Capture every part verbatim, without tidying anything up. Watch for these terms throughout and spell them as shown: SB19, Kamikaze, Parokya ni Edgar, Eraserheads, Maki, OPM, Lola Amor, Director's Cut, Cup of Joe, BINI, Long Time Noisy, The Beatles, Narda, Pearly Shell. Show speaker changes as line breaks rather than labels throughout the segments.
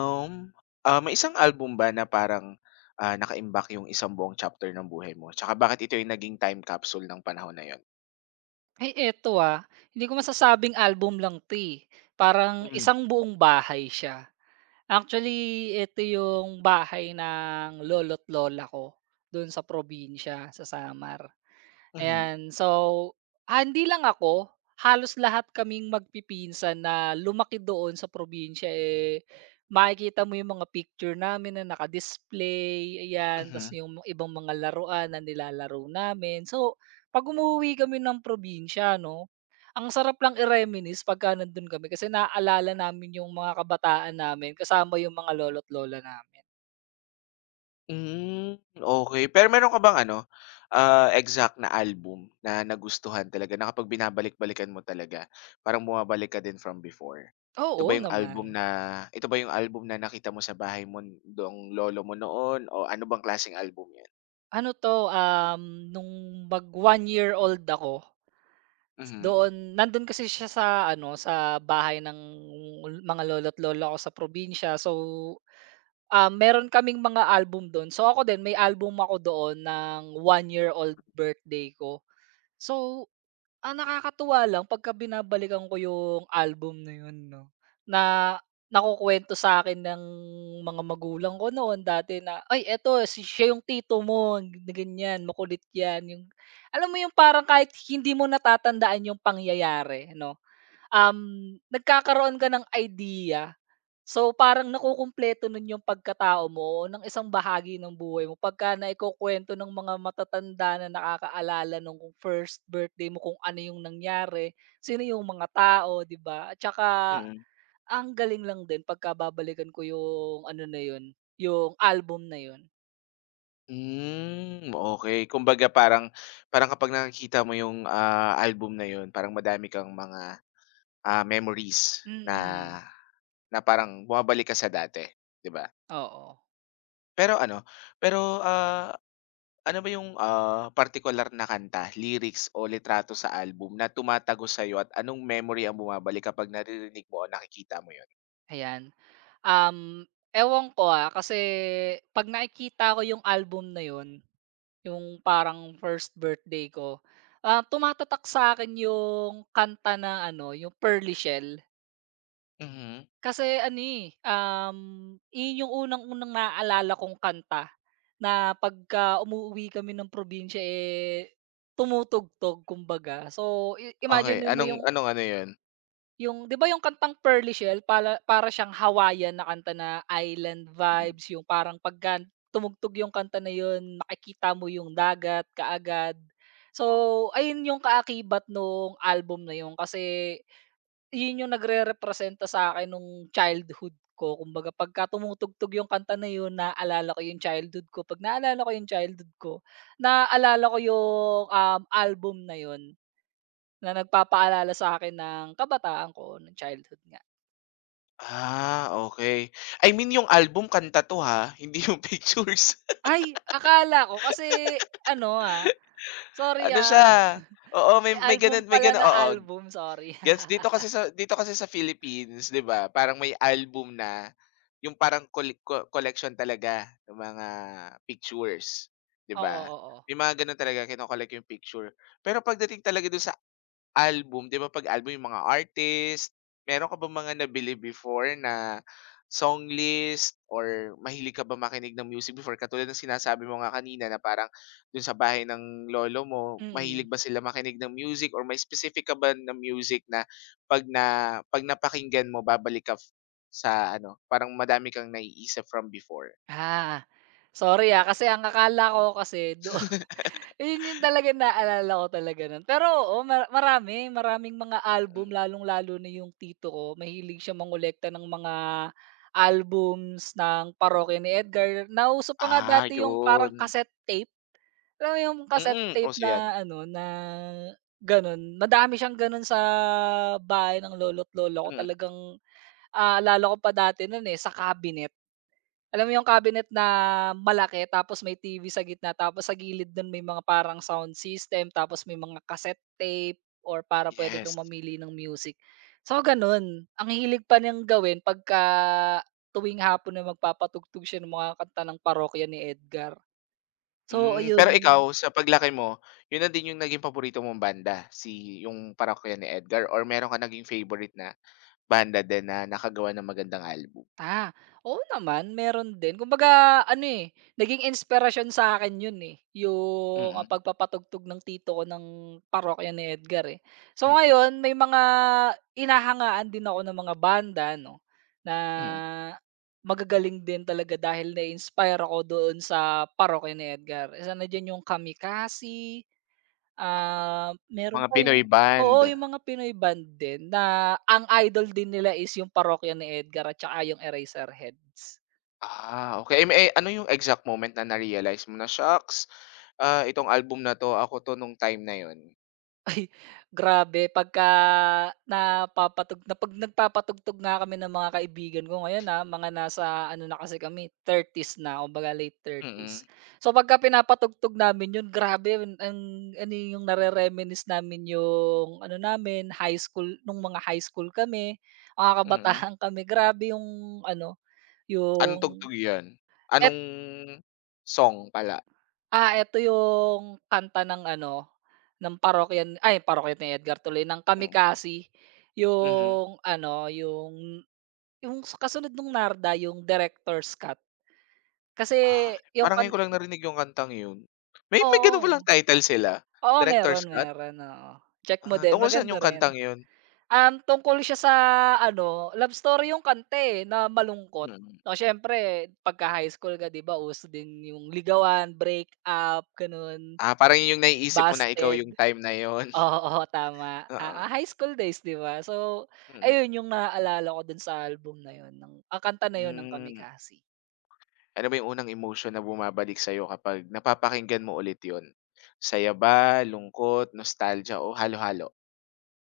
Um, ah, may isang album ba na parang, ah, nakaimbak yung isang buong chapter ng buhay mo? Tsaka bakit ito yung naging time capsule ng panahon na yun?
Ay eto, ah, hindi ko masasabing album lang 'to, eh, parang
Mm.
isang buong bahay siya. Actually, eto yung bahay ng lolo't lola ko, do'n sa probinsya, sa Samar.
Mhm,
Ayan. So, ah, hindi lang ako, halos lahat kaming magpipinsan na lumaki doon sa probinsya, eh, makikita mo yung mga picture namin na naka-display, ayan, tas
mhm.
yung mga- ibang mga laruan na nilalaro namin. So, pag umuwi kami ng probinsya, no, ang sarap lang i-reminisce pagka nandun kami kasi naaalala namin yung mga kabataan namin kasama yung mga lolo't lola namin.
Hmm, okey. Pero meron ka bang ano, ah, exact na album na nagustuhan talaga na kapag binabalik-balikan mo talaga parang bumabalik ka din from before? Ito
Oo
ba yung
naman.
album na ito ba yung album na nakita mo sa bahay mo nung lolo mo noon o ano bang klaseng album yun?
Ano to, um, nung mag one year old ako,
Mhm,
doon nandun kasi siya sa ano, sa bahay ng mga lolo't lola ko sa probinsya. So, ah, meron kaming mga album dun. So, ako din may album ako doon ng one year old birthday ko. So ang nakakatuwa lang pagka binabalikan ko yung album na yun 'no, na nakukwento sa akin ng mga magulang ko noon dati na, "Ay eto si siya yung tito mo na ganyan, makulit 'yan." Yung alam mo yung parang kahit hindi mo natatandaan yung pangyayari 'no, um, nagkakaroon ka ng idea. So, parang nakukumpleto nun yung pagkatao mo ng isang bahagi ng buhay mo pagka naikukuwento ng mga matatanda na nakakaalala nung kung first birthday mo kung ano yung nangyari, sino yung mga tao, 'di ba? At saka
mm.
ang galing lang din pagka babalikan ko yung ano na yun, yung album na yun.
Hmm, okey. Kumbaga parang parang kapag nakikita mo yung, ah, album na yun parang madami kang mga, ah, memories na
Mm,
na parang bumabalik ka sa dati, 'di ba?
oo,
Pero ano, pero, ah, ano ba yung, ah, partikular na kanta, lyrics o litrato sa album na tumatago sa'yo at anong memory ang bumabalik kapag naririnig mo o nakikita mo yun?
ayan. Um, Ewan ko, ah, kasi 'pag nakikita ko yung album na yun yung parang first birthday ko, ah, tumatatak sa akin yung kanta na ano, yung Pearly Shell.
Mhm,
Kasi ano, eh, um, iyon yung unang-unang naaalala kong kanta na pagka umuwi kami ng probinsya, eh, tumutugtog kumbaga. So, i
okey.
imaginin mo
Anong
yung
anong ano yun?
yung 'di ba yung kantang Pearly Shell pala para siyang Hawaiian na kanta na island
Mm.
vibes, yung parang pagka tumugtog yung kanta na yun makikita mo yung dagat kaagad. So, ayun yung kaakibat nung album na yun kasi yun yung nagre-representa sa akin nung childhood ko. Kumbaga pagka tumutugtog yung kanta na yun naalala ko yung childhood ko, 'pag naalala ko yung childhood ko, naalala ko yung, um, album na yun. Na nagpapaalala sa akin ng kabataan ko, ng childhood nga.
Ah, okay, I mean yung album kanta 'to ha, hindi yung pictures.
Ay, akala ko kasi ano, ah, sorry,
Ano
ah,
siya oo, may
ay
may
album
gano'n may
pala
gano'n
na
oo.
album, sorry.
Gets dito kasi sa dito kasi sa Philippines 'di ba, parang may album na, yung parang cole co collection talaga ng mga pictures, 'di
Oo,
ba?
oo. Oo.
May mga gano'n talaga kino-collect yung picture. Pero pagdating talaga dun sa album 'di ba 'pag album yung mga artist, meron ka ba mga nabili before na song list or mahilig ka ba makinig ng music before? Katulad ng sinasabi mo nga kanina na parang dun sa bahay ng lolo mo, mahilig
Mm.
ba sila makinig ng music or may specific ka ba na music na 'pag na 'pag napakinggan mo babalik ka f- sa ano, parang madami kang naiisip from before?
Ah, sorry, ah, kasi ang akala ko kasi do. Yun yung talagang naalala ko talaga nun. Pero oo, ma marami, maraming mga album
Mm.
lalong-lalo na yung tito ko mahilig siya mangolekta ng mga albums ng parokya ni Edgar. Nauso pa nga
Ah,
dati yung parang
yun.
cassette tape. Alam mo yung cassette
Mm,
tape
uso yan.
na ano, na gano'n, madami siyang gano'n sa bahay ng lolo't lolo ko
Mm,
talagang, ah, naalala ko pa dati no'n, eh, sa cabinet. Alam mo yung cabinet na malaki tapos may T V sa gitna tapos sa gilid no'n may mga parang sound system tapos may mga cassette tape or para pwede kang
yes.
mamili ng music. So gano'n, ang hilig pa niyang gawin pagka tuwing hapon na magpapatugtog siya ng mga kanta ng parokya ni Edgar. So
Hmm,
ayun
pero
yung
ikaw sa paglaki mo, yun na din yung naging paborito mong banda, si yung Parokya ni Edgar or meron ka naging favorite na banda din na nakagawa ng magandang album?
ah, oo naman meron din. Kumbaga ano, eh, naging inspirasyon sa akin yun, eh, yung, ah,
Mm,
pagpapatugtog ng tito ko ng parokya ni Edgar, eh. So
m
ngayon may mga hinahangaan din ako ng mga banda 'no, na
mm.
magagaling din talaga dahil na-inspire ako doon sa parokya ni Edgar. Isa na diyan yung Kamikasi. Ah, meron
Mga
pa yung,
Pinoy
oo,
band.
yung mga Pinoy band din na ang idol din nila is yung Parokya ni Edgar at saka yung Eraserheads.
Ah, okay. Eh, may eh, ano yung exact moment na na-realize mo na, shucks, ah, itong album na 'to ako 'to nung time na yun.
Ay, grabe pagka napapatug na 'pag nagpapatugtog nga kami ng mga kaibigan ko ngayon, na mga nasa ano na kasi kami thirties na kumbaga late thirties s.
Mm,
So, pagka pinapatugtog namin 'yun grabe ang ang- ano yung nare-reminisce namin yung ano namin high school nung mga high school kami, mga
mm.
kabataan kami. Grabe yung ano,
Anong
yung
tugtog yun?
eh
Anong song pala?
ah, eto yung kanta ng ano, ng parokya n ay parokya ni Edgar tuloy, ng
Mm,
Kamikasi.
mhm.
Yung ano, yung yung sa kasunod nung Narda yung Director's Cut. Kasi
Ah,
yung
parang ngayon
kan
ko lang narinig yung kantang yun. May may ganun palang
oo,
title sila.
oo
Director's
meron,
Cut?
meron, oo. Check mo
Ah,
din,
tungkol saan
maganda
yung
rin.
kantang yun?
Um, tungkol siya sa ano, love story yung kanta, eh, na malungkot.
Mm.
O siyempre pagka-high school ka 'di ba uso din yung ligawan, break up, gano'n,
Ah, parang yun yung naiisip mo na ikaw
busted.
yung time na yun?
Oo, tama. Ah,
Oo,
ah, high school days, 'di ba? So,
mm-mm, mm.
ayun yung naaalala ko dun sa album na yun ng ang kanta na yun ng
Hmm.
Kamikaze.
Ano ba yung unang emotion na bumabalik sa'yo kapag napapakinggan mo ulit yon? Saya ba, lungkot, nostalgia o halo-halo?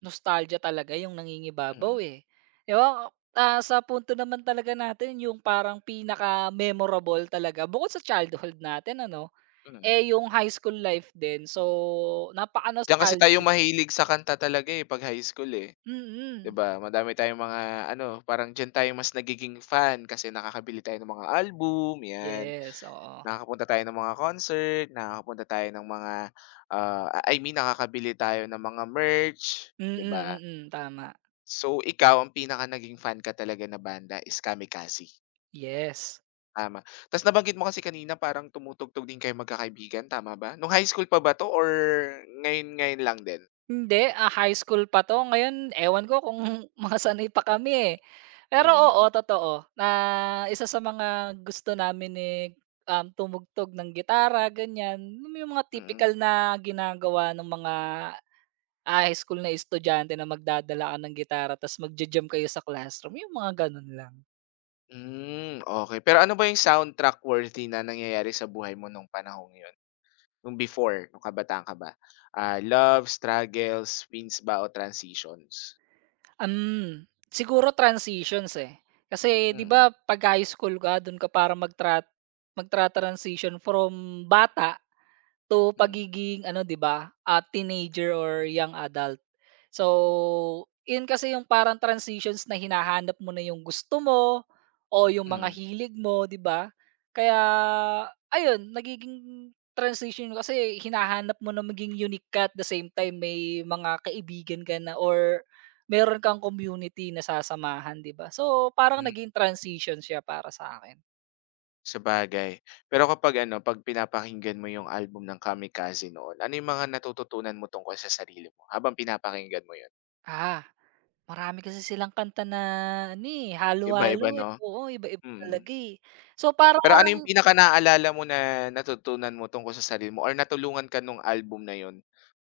Nostalgia talaga yung nangingibabaw,
Mm,
eh. 'Di ba, ah, sa punto naman talaga natin yung parang pinaka-memorable talaga bukod sa childhood natin ano,
mm.
eh, yung high school life din. So,
Diyan kasi tayo
napaka-nostalgic.
mahilig sa kanta talaga, eh, 'pag high school, eh, 'di
Mm.
ba? Madami tayong mga ano, parang diyan tayo mas nagiging fan kasi nakakabili tayo ng mga album, 'yan.
Yes, oo.
Nakakapunta tayo ng mga concert, nakakapunta tayo ng mga, ah, I mean nakakabili tayo ng mga merch, 'di ba?
Mm, mm. Tama.
So, ikaw ang pinaka naging fan ka talaga na banda is Kamikaze?
Yes.
Tama. Tapos nabanggit mo kasi kanina parang tumutugtog din kayong magkakaibigan, tama ba? Nung high school pa ba 'to or ngayon-ngayon lang din?
Hindi, ah, high school pa 'to. Ngayon ewan ko kung mga sanay pa kami, eh. Pero
Mm,
oo, totoo na isa sa mga gusto namin, ni um, tumugtog ng gitara ganyan, alam yung mga
mm.
tipikal na ginagawa ng mga, ah, high school na estudyante na magdadala ka ng gitara ta's magja-jam kayo sa classroom, yung mga gano'n lang.
Hmm, okey. Pero ano ba yung soundtrack worthy na nangyayari sa buhay mo nung panahong yun? Nung before, nung kabataan ka ba? Ah, love, struggles, wins ba o transitions?
um Siguro transitions, eh. Kasi 'di
Mm,
ba 'pag high school ka do'n ka parang magtra magtra-transition from bata to
hmm,
pagiging ano 'di ba, ah, teenager or young adult. So, yun kasi yung parang transitions na hinahanap mo na yung gusto mo o yung mga
hmm,
hilig mo 'di ba? Kaya ayun, nagiging transition yun kasi hinahanap mo na maging unique ka at the same time may mga kaibigan ka na or meron kang community na sasamahan 'di ba? So, parang
hmm,
naging transition siya para sa akin.
sabagay. Pero kapag ano, 'pag pinapakinggan mo yung album ng Kamikaze noon, ano yung mga natututunan mo tungkol sa sarili mo habang pinapakinggan mo yun?
Ah. Marami kasi silang kanta na ano, eh, halo-halo,
Iba-iba
eh,
'no?
oo, iba-iba
Mm.
talaga, eh. So
Pero ano yung
parang
pinaka-naalala mo na natutunan mo tungkol sa sarili mo or natulungan ka nung album na yun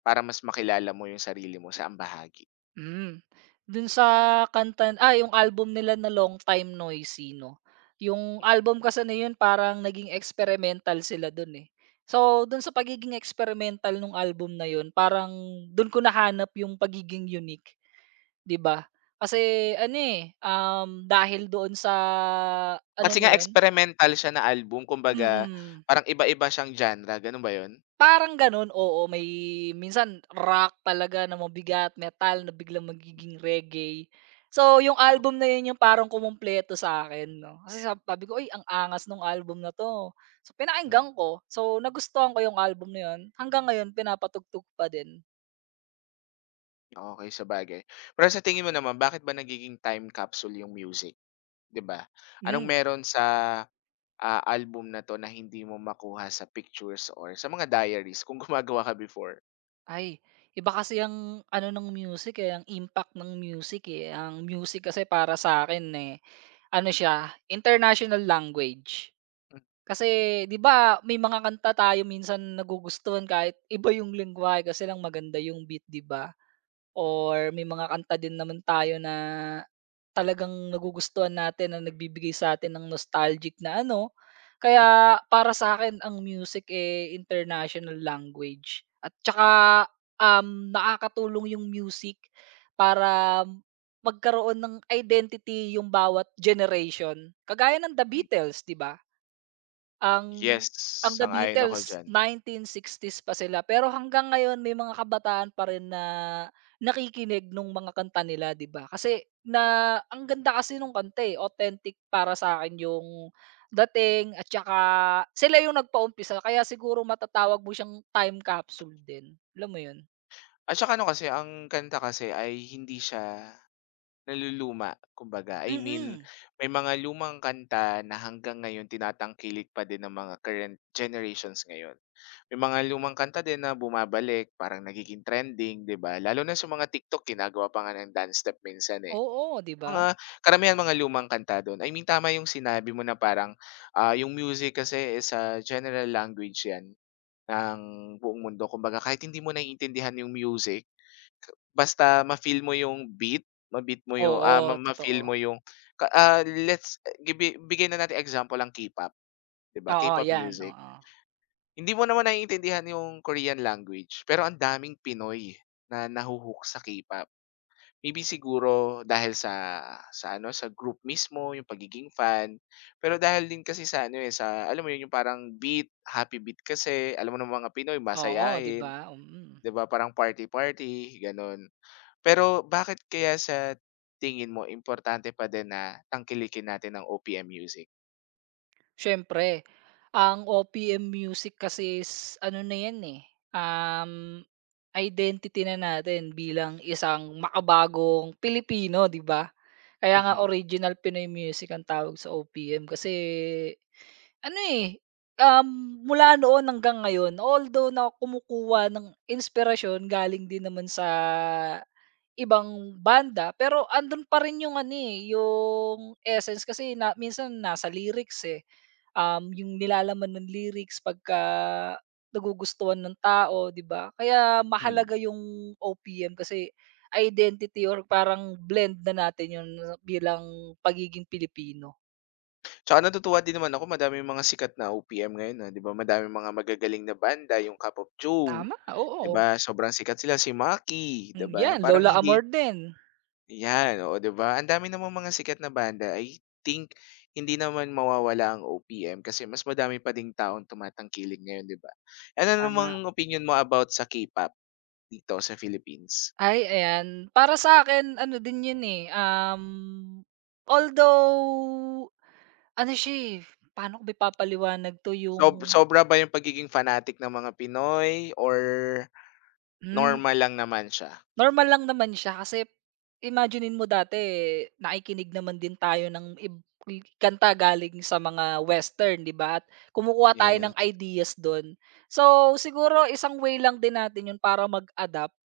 para mas makilala mo yung sarili mo? Saang bahagi?
hmm, dun sa kanta ah, yung album nila na Long Time Noisy 'no, yung album kasi na yun parang naging experimental sila dun, eh. So dun sa pagiging experimental nung album na yun parang dun ko nahanap yung pagiging unique, 'di ba? Kasi ano, eh, um, dahil doon sa ano
Kasi
na
nga
yun
experimental siya na album, kumbaga
mm.
parang iba-iba siyang genre, ganun ba yun?
Parang gano'n, oo. May minsan rock talaga na mabigat, metal na biglang magiging reggae. So, yung album na 'yun yung parang kumumpleto sa akin 'no, kasi sab sabi ko, "Uy, ang angas nung album na 'to." So,
Hmm,
pinakinggan ko. So, nagustuhan ko yung album na 'yun. Hanggang ngayon pinapatugtog pa din.
okey, sabagay. Pero sa tingin mo naman bakit ba nagiging time capsule yung music, 'di ba? Anong
Hmm.
meron sa, ah, album na 'to na hindi mo makuha sa pictures or sa mga diaries kung gumagawa ka before?
Ay, iba kasi ang ano ng music, eh, ang impact ng music, eh. Ang music kasi para sa akin eh, ano siya, international language. Kasi 'di ba may mga kanta tayo minsan nagugustuhan kahit iba yung lengguwahe kasi lang maganda yung beat 'di ba? Or may mga kanta din naman tayo na talagang nagugustuhan natin na nagbibigay sa'tin ng nostalgic na ano. Kaya para sa akin ang music, eh, international language at tsaka, um, nakakatulong yung music para magkaroon ng identity yung bawat generation. Kagaya ng The
Mm.
Beatles 'di ba? Ang
Yes,
ang The
sang-ayon ako
Beatles
diyan.
nineteen sixties pa sila, pero hanggang ngayon may mga kabataan pa rin na nakikinig nung mga kanta nila, 'di ba? Kasi na ang ganda kasi nung kanta, eh, authentic para sa akin yung dating at saka sila yung nagpaumpisa kaya siguro matatawag mo siyang time capsule din, alam mo yun?
At saka ano kasi, ang kanta kasi ay hindi siya naluluma kumbaga. I mean,
Mm.
may mga lumang kanta na hanggang ngayon tinatangkilik pa din ng mga current generations ngayon. May mga lumang kanta din na bumabalik, parang nagiging trending, 'di ba? Lalo na sa mga TikTok, ginagawa pa nga ng dance step minsan, eh.
Oo, 'di ba?
Mga karamihan mga lumang kanta dun. I mean, tama yung sinabi mo na parang, ah, yung music kasi is a general language yan. Ng buong mundo kumbaga kahit hindi mo naiintindihan yung music, basta ma-feel mo yung beat, ma-beat mo yung, ah, ma
Oo, totoo.
ma-feel mo yung ka ah, let's gibi bigyan na natin example ang K-pop, 'di ba,
Oo,
K-pop
yan,
music.
oo.
Hindi mo naman naiintindihan yung Korean language, pero ang daming Pinoy na nahu sa K-pop. Maybe siguro dahil sa sa ano, sa group mismo, yung pagiging fan. Pero dahil din kasi sa ano, eh, sa alam mo yun, yung parang beat, happy beat kasi, alam mo namang mga Pinoy
Oo, 'di
masayahin.
ba? Mm.
'Di ba parang party-party, gano'n. Pero bakit kaya sa tingin mo importante pa din na tangkilikin natin ang o p m music?
Siyempre, ang O P M music kasi is ano na 'yan, eh, um, identity na natin bilang isang makabagong Pilipino, 'di ba? Kaya nga
Mhm,
original Pinoy music ang tawag sa O P M kasi ano, eh, um, mula noon hanggang ngayon although na kumukuha ng inspirasyon galing din naman sa ibang banda, pero andun pa rin yung ano, eh, yung essence kasi na minsan nasa lyrics, eh um, yung nilalaman ng lyrics pagka nagugustuhan ng tao, 'di ba? Kaya
hmm.
mahalaga yung O P M kasi identity or parang blend na natin yun bilang pagiging Pilipino.
Tsaka natutuwa din naman ako madami mga sikat na o p m ngayon, ah, 'di ba madami mga magagaling na banda, yung Cup of Joe,
Tama,
'di
oo.
ba sobrang sikat sila, si Maki, 'di
Hmm,
ba
'yan
parang
Lola Amor
hindi.
din.
Yan, oo, 'di ba? Ang dami namang mga sikat na banda. I think hindi naman mawawala ang o p m kasi mas madami pa ding taong tumatangkilik ngayon, 'di ba? Ano namang
Tama.
opinyon mo about sa K-pop dito sa Philippines?
Ay, ayan. Para sa akin ano din yun, eh, um, although ano siya, eh, paano ko ba ipapaliwanag 'to yung
Sob sobra ba yung pagiging fanatic ng mga Pinoy or
hmm.
normal lang naman siya?
Normal lang naman siya kasi imaginein mo dati nakikinig naman din tayo ng ib kanta galing sa mga western, 'di ba, at kumukuha tayo ng
Yes.
ideas do'n. So, siguro isang way lang din natin 'yun para mag-adapt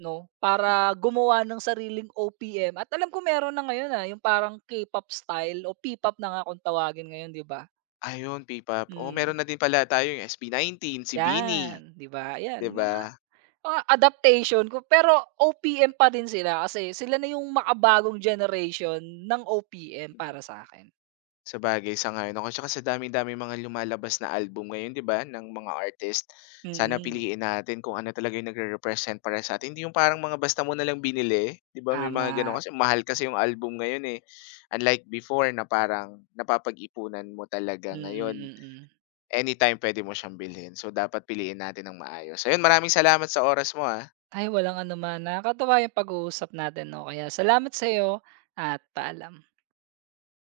'no, para gumawa ng sariling O P M at alam ko meron na ngayon, ah, yung parang K-pop style o P-pop na nga kung tawagin ngayon, 'di ba?
Ayun, P-pop. Oo,
Hmm,
meron na din pala tayong es b nineteen, si BINI,
'yan, 'di ba? 'Yan
'di ba?
mga Mga adaptation ko pero O P M pa din sila kasi sila na yung makabagong generation ng O P M para sa'kin.
Sabagay, sang-ayon ako. Tsaka sa daming-daming mga lumalabas na album ngayon, 'di ba, ng mga artist. Sana
Mm,
piliin natin kung ano talaga yung nagre-represent para sa'tin, hindi yung parang mga basta mo na lang binili, 'di ba, may mga gano'n.
tama.
Kasi mahal kasi yung album ngayon, eh. Unlike before na parang napapag-ipunan mo talaga.
Mm,
Ngayon,
mm.
anytime puwede mo siyang bilhin. So, dapat piliin natin ng maayos. Ayun, maraming salamat sa oras mo, ah.
Ay walang anuman, nakakatuwa yung pag-uusap natin 'no, kaya salamat sa'yo at paalam.